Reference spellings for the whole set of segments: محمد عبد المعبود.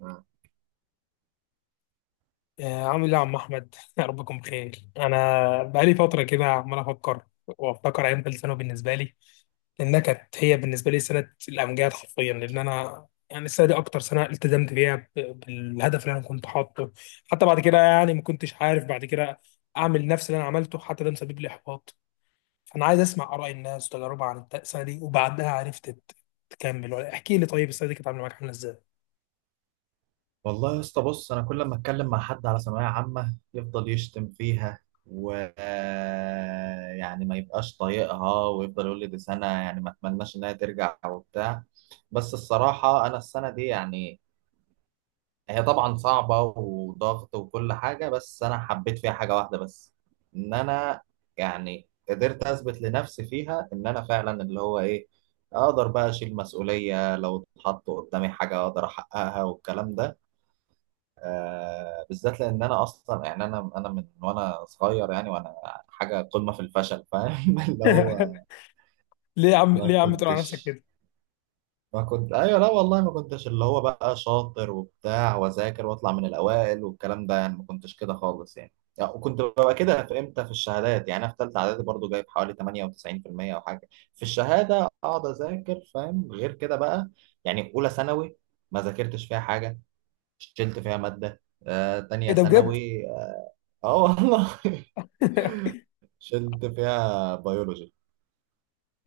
مم. عامل ايه يا عم احمد يا رب تكون بخير. انا بقالي فتره كده عمال افكر وافتكر ايام ثالث ثانوي بالنسبه لي، لانها كانت هي بالنسبه لي سنه الامجاد حرفيا، لان انا يعني السنه دي اكتر سنه التزمت بيها بالهدف اللي انا كنت حاطه. حتى بعد كده يعني ما كنتش عارف بعد كده اعمل نفس اللي انا عملته، حتى ده مسبب لي احباط. فانا عايز اسمع اراء الناس وتجاربها عن السنه دي وبعدها، عرفت تكمل ولا احكي لي طيب السنه دي كانت عامله معاك عامله ازاي؟ والله يا اسطى، بص انا كل ما اتكلم مع حد على ثانويه عامه يفضل يشتم فيها و يعني ما يبقاش طايقها ويفضل يقول لي دي سنه، يعني ما اتمناش انها ترجع وبتاع. بس الصراحه انا السنه دي يعني هي طبعا صعبه وضغط وكل حاجه، بس انا حبيت فيها حاجه واحده بس، ان انا يعني قدرت اثبت لنفسي فيها ان انا فعلا اللي هو ايه، اقدر بقى اشيل مسؤوليه لو اتحط قدامي حاجه اقدر احققها والكلام ده. بالذات لان انا اصلا يعني انا من وانا صغير، يعني وانا حاجه قمه في الفشل، فاهم؟ اللي هو ليه يا عم؟ ما ليه يا عم تقول على نفسك كنتش كده؟ ما كنت ايوه، لا والله ما كنتش اللي هو بقى شاطر وبتاع واذاكر واطلع من الاوائل والكلام ده، يعني ما كنتش كده خالص يعني. يعني وكنت ببقى كده في امتى في الشهادات، يعني انا في ثالثه اعدادي برضو جايب حوالي 98% او حاجه، في الشهاده اقعد اذاكر فاهم غير كده بقى. يعني اولى ثانوي ما ذاكرتش فيها حاجه، شلت فيها ماده. تانية ايه ده بجد؟ ثانوي، اه والله شلت فيها بيولوجي.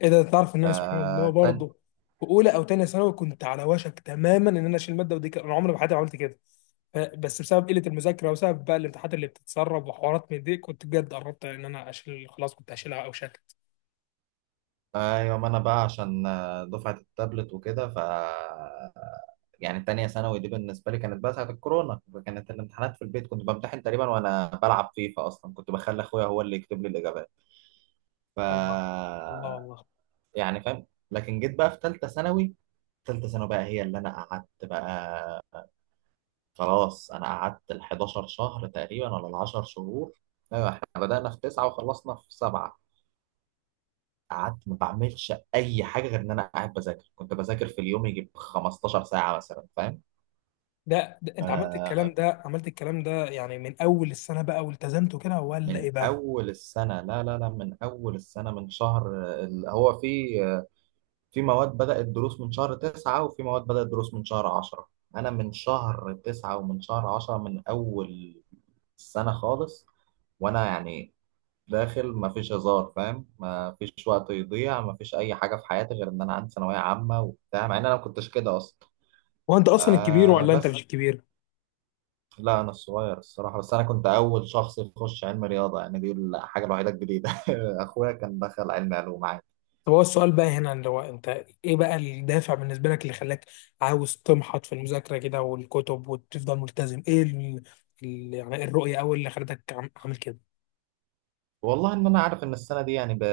ايه ده؟ تعرف ان انا سبحان الله آه تاني، برضه في اولى او تانية ثانوي كنت على وشك تماما ان انا اشيل ماده، ودي انا عمري ما حياتي ما عملت كده. بس بسبب قله المذاكره وبسبب بقى الامتحانات اللي بتتسرب وحوارات من دي، كنت بجد قربت ان انا اشيل، خلاص كنت هشيلها او شكت. ايوه ما انا بقى عشان دفعة التابلت وكده. يعني تانية ثانوي دي بالنسبة لي كانت بقى ساعة الكورونا، كانت الامتحانات في البيت، كنت بمتحن تقريبا وانا بلعب فيفا، اصلا كنت بخلي اخويا هو اللي يكتب لي الاجابات. ف الله. الله والله. يعني فاهم، لكن جيت بقى في تالتة ثانوي. تالتة ثانوي بقى هي اللي انا قعدت بقى خلاص، انا قعدت ال 11 شهر تقريبا ولا ال 10 شهور. ايوه احنا بدأنا في تسعة وخلصنا في سبعة. قعدت ما بعملش اي حاجه غير ان انا قاعد بذاكر، كنت بذاكر في اليوم يجيب 15 ساعه مثلا، فاهم؟ ده انت عملت الكلام آه ده، عملت الكلام ده يعني من اول السنه بقى والتزمت كده ولا ايه من بقى؟ اول السنه، لا لا لا من اول السنه من شهر هو في في مواد بدات دروس من شهر 9 وفي مواد بدات دروس من شهر 10، انا من شهر 9 ومن شهر 10 من اول السنه خالص. وانا يعني داخل ما فيش هزار، فاهم؟ ما فيش وقت يضيع، ما فيش اي حاجه في حياتي غير ان انا عندي ثانويه عامه وبتاع، مع ان انا ما كنتش كده اصلا. هو انت اصلا الكبير آه ولا انت بس، مش الكبير؟ لا انا الصغير الصراحه، بس انا كنت اول شخص يخش علم رياضه، يعني دي الحاجه الوحيده الجديده. اخويا كان دخل علم علوم عادي. طب هو السؤال بقى هنا اللي هو انت، ايه بقى الدافع بالنسبه لك اللي خلاك عاوز تمحط في المذاكره كده والكتب وتفضل ملتزم؟ ايه يعني الرؤيه اول اللي خلتك عامل كده؟ والله ان انا عارف ان السنه دي يعني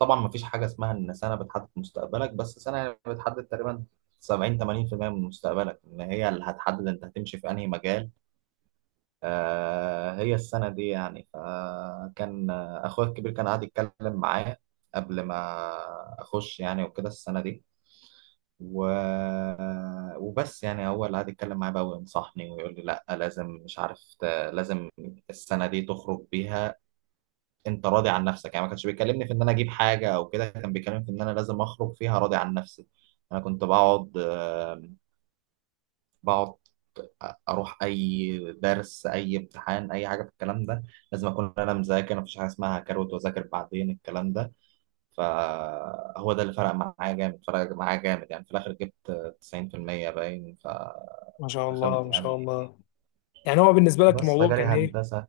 طبعا ما فيش حاجه اسمها ان سنه بتحدد مستقبلك، بس سنه يعني بتحدد تقريبا 70 80% من مستقبلك، ان هي اللي هتحدد انت هتمشي في انهي مجال. آه هي السنه دي يعني، فكان اخويا الكبير كان قاعد يتكلم معايا قبل ما اخش يعني وكده السنه دي، و... وبس يعني هو اللي قعد يتكلم معايا بقى وينصحني ويقول لي لا لازم مش عارف لازم السنه دي تخرج بيها، انت راضي عن نفسك، يعني ما كانش بيكلمني في ان انا اجيب حاجه او كده، كان بيكلمني في ان انا لازم اخرج فيها راضي عن نفسي. انا كنت بقعد اروح اي درس اي امتحان اي حاجه في الكلام ده، لازم اكون انا مذاكر، مفيش حاجه اسمها هكروت واذاكر بعدين الكلام ده. فهو ده اللي فرق معايا جامد، فرق معايا جامد، يعني في الآخر جبت 90% باين، ما شاء الله، فدخلت ما شاء يعني، الله. يعني هو بالنسبه لك بس الموضوع فجالي كان ايه؟ هندسة.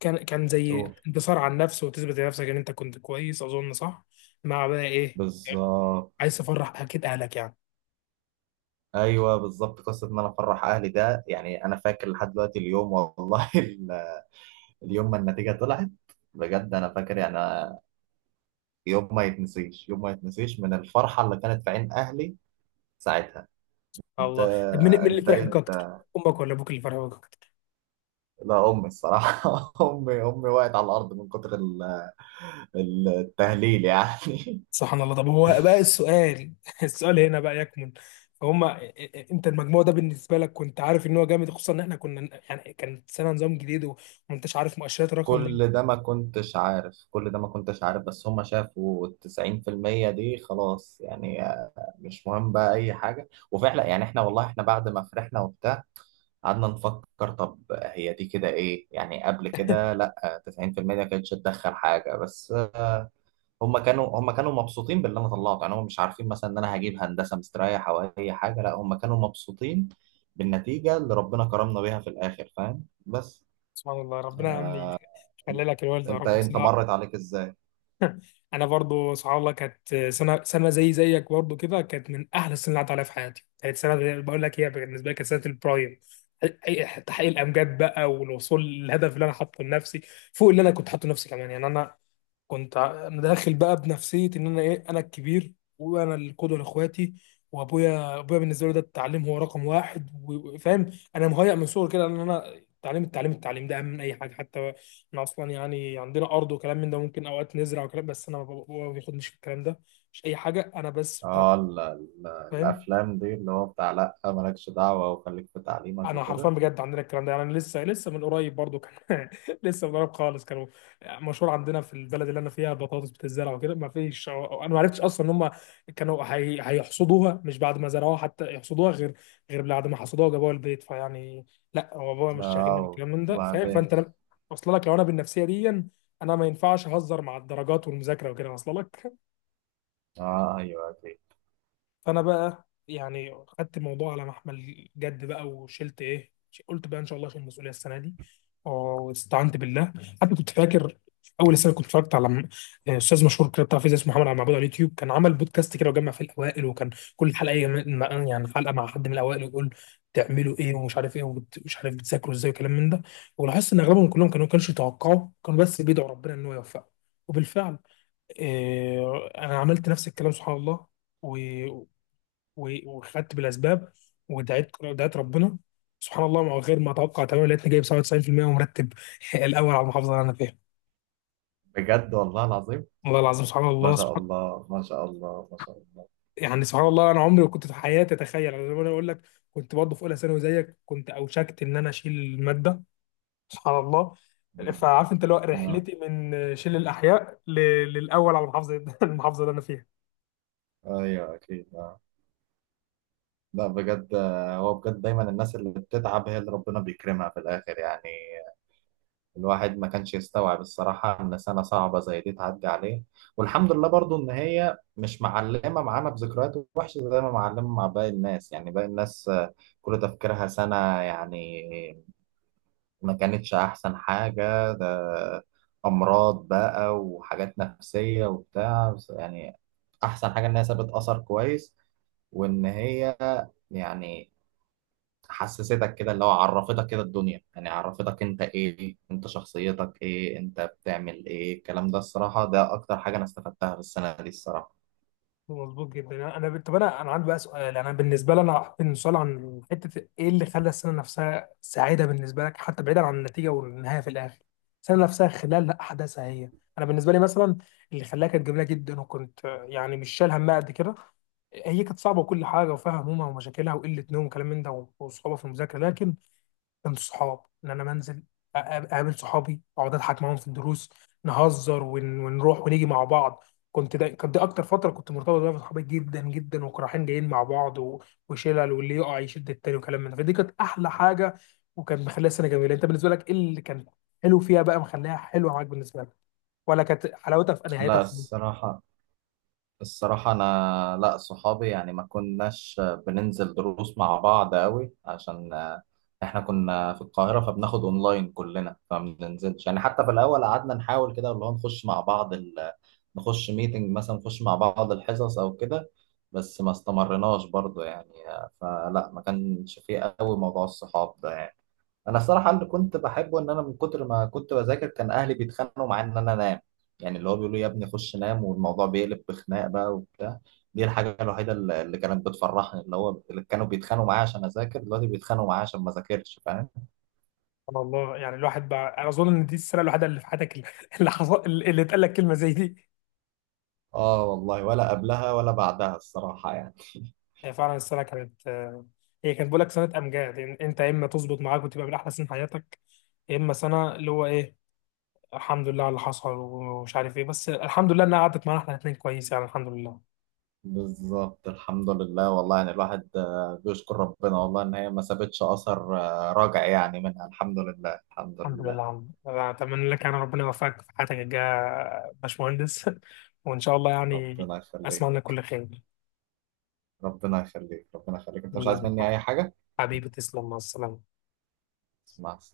كان زي قول انتصار على النفس وتثبت لنفسك ان انت كنت كويس، اظن صح؟ مع بقى ايه؟ بالظبط، عايز تفرح اكيد اهلك يعني. ايوه بالظبط، قصه ان انا افرح اهلي ده، يعني انا فاكر لحد دلوقتي اليوم والله اليوم ما النتيجه طلعت، بجد انا فاكر يعني أنا، يوم ما يتنسيش، يوم ما يتنسيش من الفرحه اللي كانت في عين اهلي ساعتها. انت الله، طب مين؟ مين اللي انت فرح إيه؟ بيك اكتر؟ امك ولا ابوك اللي فرح بيك اكتر؟ لا امي الصراحه امي وقعت على الارض من كتر التهليل يعني. سبحان الله. طب هو بقى السؤال السؤال هنا بقى يكمن فهم، انت المجموع ده بالنسبه لك كنت عارف ان هو جامد؟ خصوصا ان احنا كنا يعني كان سنه نظام جديد وما انتش عارف مؤشرات الرقم ده. كل ده ما كنتش عارف، كل ده ما كنتش عارف، بس هم شافوا التسعين في المية دي خلاص، يعني مش مهم بقى أي حاجة. وفعلا يعني احنا والله، احنا بعد ما فرحنا وبتاع قعدنا نفكر، طب هي دي كده ايه، يعني قبل كده لا تسعين في المية ما كانتش تدخل حاجة، بس هم كانوا مبسوطين باللي أنا طلعته، يعني هم مش عارفين مثلا إن أنا هجيب هندسة مستريح أو أي حاجة، لا هم كانوا مبسوطين بالنتيجة اللي ربنا كرمنا بيها في الآخر، فاهم؟ بس. سبحان الله، ربنا يا عم يخلي انت لك الوالده يا انت رب انت بصراحه. مرت عليك ازاي؟ انا برضو سبحان الله كانت سنه، زي زيك برضو كده، كانت من احلى السنين اللي عدت عليها في حياتي. كانت بقول لك هي بالنسبه لي كانت سنه البرايم، تحقيق الامجاد بقى والوصول للهدف اللي انا حاطه لنفسي، فوق اللي انا كنت حاطه لنفسي كمان. يعني انا كنت انا داخل بقى بنفسيه ان انا ايه، انا الكبير وانا القدوه لاخواتي، وابويا، ابويا بالنسبه له ده التعليم هو رقم واحد وفاهم، انا مهيأ من صغري كده ان انا التعليم التعليم التعليم ده اهم من اي حاجه. حتى احنا اصلا يعني عندنا ارض وكلام من ده، ممكن اوقات نزرع وكلام، بس انا بابا ما بياخدنيش في الكلام ده، مش اي حاجه انا بس بتاع اه تعليم. الافلام دي اللي هو بتاع لا مالكش دعوه وخليك في تعليمك انا حرفيا وكده. بجد عندنا الكلام ده، يعني انا لسه لسه من قريب برضو كان لسه من قريب خالص كانوا مشهور عندنا في البلد اللي انا فيها بطاطس بتتزرع وكده، ما فيش، انا ما عرفتش اصلا ان هم كانوا هيحصدوها، مش بعد ما زرعوها حتى يحصدوها، غير غير بعد ما حصدوها وجابوها البيت، فيعني لا هو بابا مش شاغلني اه بالكلام من ده فاهم. وبعدين. فانت لم- اصل لك، لو انا بالنفسيه دي انا ما ينفعش اهزر مع الدرجات والمذاكره وكده، اصل لك. اه ايوه دي، فانا بقى يعني خدت الموضوع على محمل جد بقى وشلت ايه، قلت بقى ان شاء الله اشيل المسؤوليه السنه دي واستعنت بالله. حتى كنت فاكر في اول السنه كنت اتفرجت على استاذ مشهور كده بتاع فيزياء اسمه محمد عبد المعبود على اليوتيوب، كان عمل بودكاست كده وجمع في الاوائل، وكان كل حلقه يعني حلقه مع حد من الاوائل، ويقول تعملوا ايه ومش عارف ايه ومش عارف بتذاكروا ازاي وكلام من ده. ولاحظت ان اغلبهم كلهم كانوا ما كانوش يتوقعوا، كانوا بس بيدعوا ربنا ان هو يوفقه. وبالفعل انا عملت نفس الكلام سبحان الله، وخدت بالاسباب، دعيت ربنا. سبحان الله، مع غير ما اتوقع تماما، لقيتني جايب 97% ومرتب الاول على المحافظه اللي انا فيها. بجد والله العظيم. والله العظيم، سبحان ما الله شاء سبحان. الله، ما شاء الله، ما شاء الله. يعني سبحان الله، انا عمري ما كنت في حياتي اتخيل، أنا زي ما انا اقول لك كنت برضه في اولى ثانوي زيك، كنت اوشكت ان انا اشيل الماده، سبحان الله. مم. فعارف انت اللي هو آه. رحلتي من شيل الاحياء للاول على المحافظه المحافظه اللي انا فيها. ايوه اكيد آه. لا بجد هو بجد دايما الناس اللي بتتعب هي اللي ربنا بيكرمها في الاخر يعني. الواحد ما كانش يستوعب الصراحة إن سنة صعبة زي دي تعدي عليه. والحمد لله برضو إن هي مش معلمة معانا بذكريات وحشة زي ما معلمة مع باقي الناس، يعني باقي الناس كل تفكيرها سنة، يعني ما كانتش أحسن حاجة، ده أمراض بقى وحاجات نفسية وبتاع، بس يعني أحسن حاجة إن هي سابت أثر كويس، وإن هي يعني حسستك كده اللي هو عرفتك كده الدنيا، يعني عرفتك انت ايه، انت شخصيتك ايه، انت بتعمل ايه، الكلام ده الصراحة ده اكتر حاجة انا استفدتها في السنة دي الصراحة. مظبوط جدا. انا طب انا، انا عندي بقى سؤال، انا بالنسبه لي، انا هحط سؤال عن حته ايه اللي خلى السنه نفسها سعيده بالنسبه لك، حتى بعيدا عن النتيجه والنهايه في الاخر، السنه نفسها خلال احداثها هي. انا بالنسبه لي مثلا اللي خلاها كانت جميله جدا، وكنت يعني مش شايل همها قد كده، هي كانت صعبه وكل حاجه وفيها همومها ومشاكلها وقله نوم وكلام من ده وصعوبه في المذاكره، لكن من الصحاب ان انا منزل اقابل صحابي، اقعد اضحك معاهم في الدروس، نهزر ونروح ونيجي مع بعض. كنت ده كانت دي اكتر فتره كنت مرتبط بيها بصحابي جدا جدا، وكنا رايحين جايين مع بعض وشلل واللي يقع يشد التاني وكلام من ده، فدي كانت احلى حاجه وكان مخليها سنه جميله. انت بالنسبه لك ايه اللي كان حلو فيها بقى مخليها حلوه معاك بالنسبه لك؟ ولا كانت حلاوتها في نهايتها لا خالص؟ الصراحة، الصراحة انا، لا صحابي يعني ما كناش بننزل دروس مع بعض قوي عشان احنا كنا في القاهرة، فبناخد اونلاين كلنا، فما بننزلش يعني، حتى في الاول قعدنا نحاول كده اللي هو نخش مع بعض، نخش ميتنج مثلا، نخش مع بعض الحصص او كده، بس ما استمرناش برضو يعني، فلا ما كانش فيه قوي موضوع الصحاب ده يعني. انا الصراحه اللي كنت بحبه ان انا من كتر ما كنت بذاكر كان اهلي بيتخانقوا معايا ان انا انام، يعني اللي هو بيقولوا يا ابني خش نام، والموضوع بيقلب بخناق بقى وبتاع. دي الحاجه الوحيده اللي كانت بتفرحني، اللي هو اللي كانوا بيتخانقوا معايا عشان اذاكر دلوقتي بيتخانقوا معايا عشان ما اذاكرش، فاهم؟ سبحان الله. يعني الواحد بقى، انا اظن ان دي السنه الوحيده اللي في حياتك اللي اللي حصل اللي اتقال لك كلمه زي دي. اه والله، ولا قبلها ولا بعدها الصراحه يعني. هي فعلا السنه كانت هي كانت بقول لك سنه امجاد، يعني انت يا اما تظبط معاك وتبقى من احلى سنين حياتك، يا اما سنه اللي هو ايه، الحمد لله على اللي حصل ومش عارف ايه. بس الحمد لله انها قعدت معانا احنا الاثنين كويس، يعني الحمد لله. بالظبط الحمد لله والله، يعني الواحد بيشكر ربنا والله ان هي ما سابتش اثر راجع يعني منها، الحمد لله، الحمد الحمد لله يا لله. عم، أنا اتمنى لك يعني ربنا يوفقك في حياتك الجايه يا باشمهندس وان شاء الله يعني ربنا اسمع يخليك، لك كل خير. ربنا يخليك، ربنا يخليك، انت مش عايز يلا، مني اي حاجة؟ حبيبي تسلم، مع السلامه. اسمع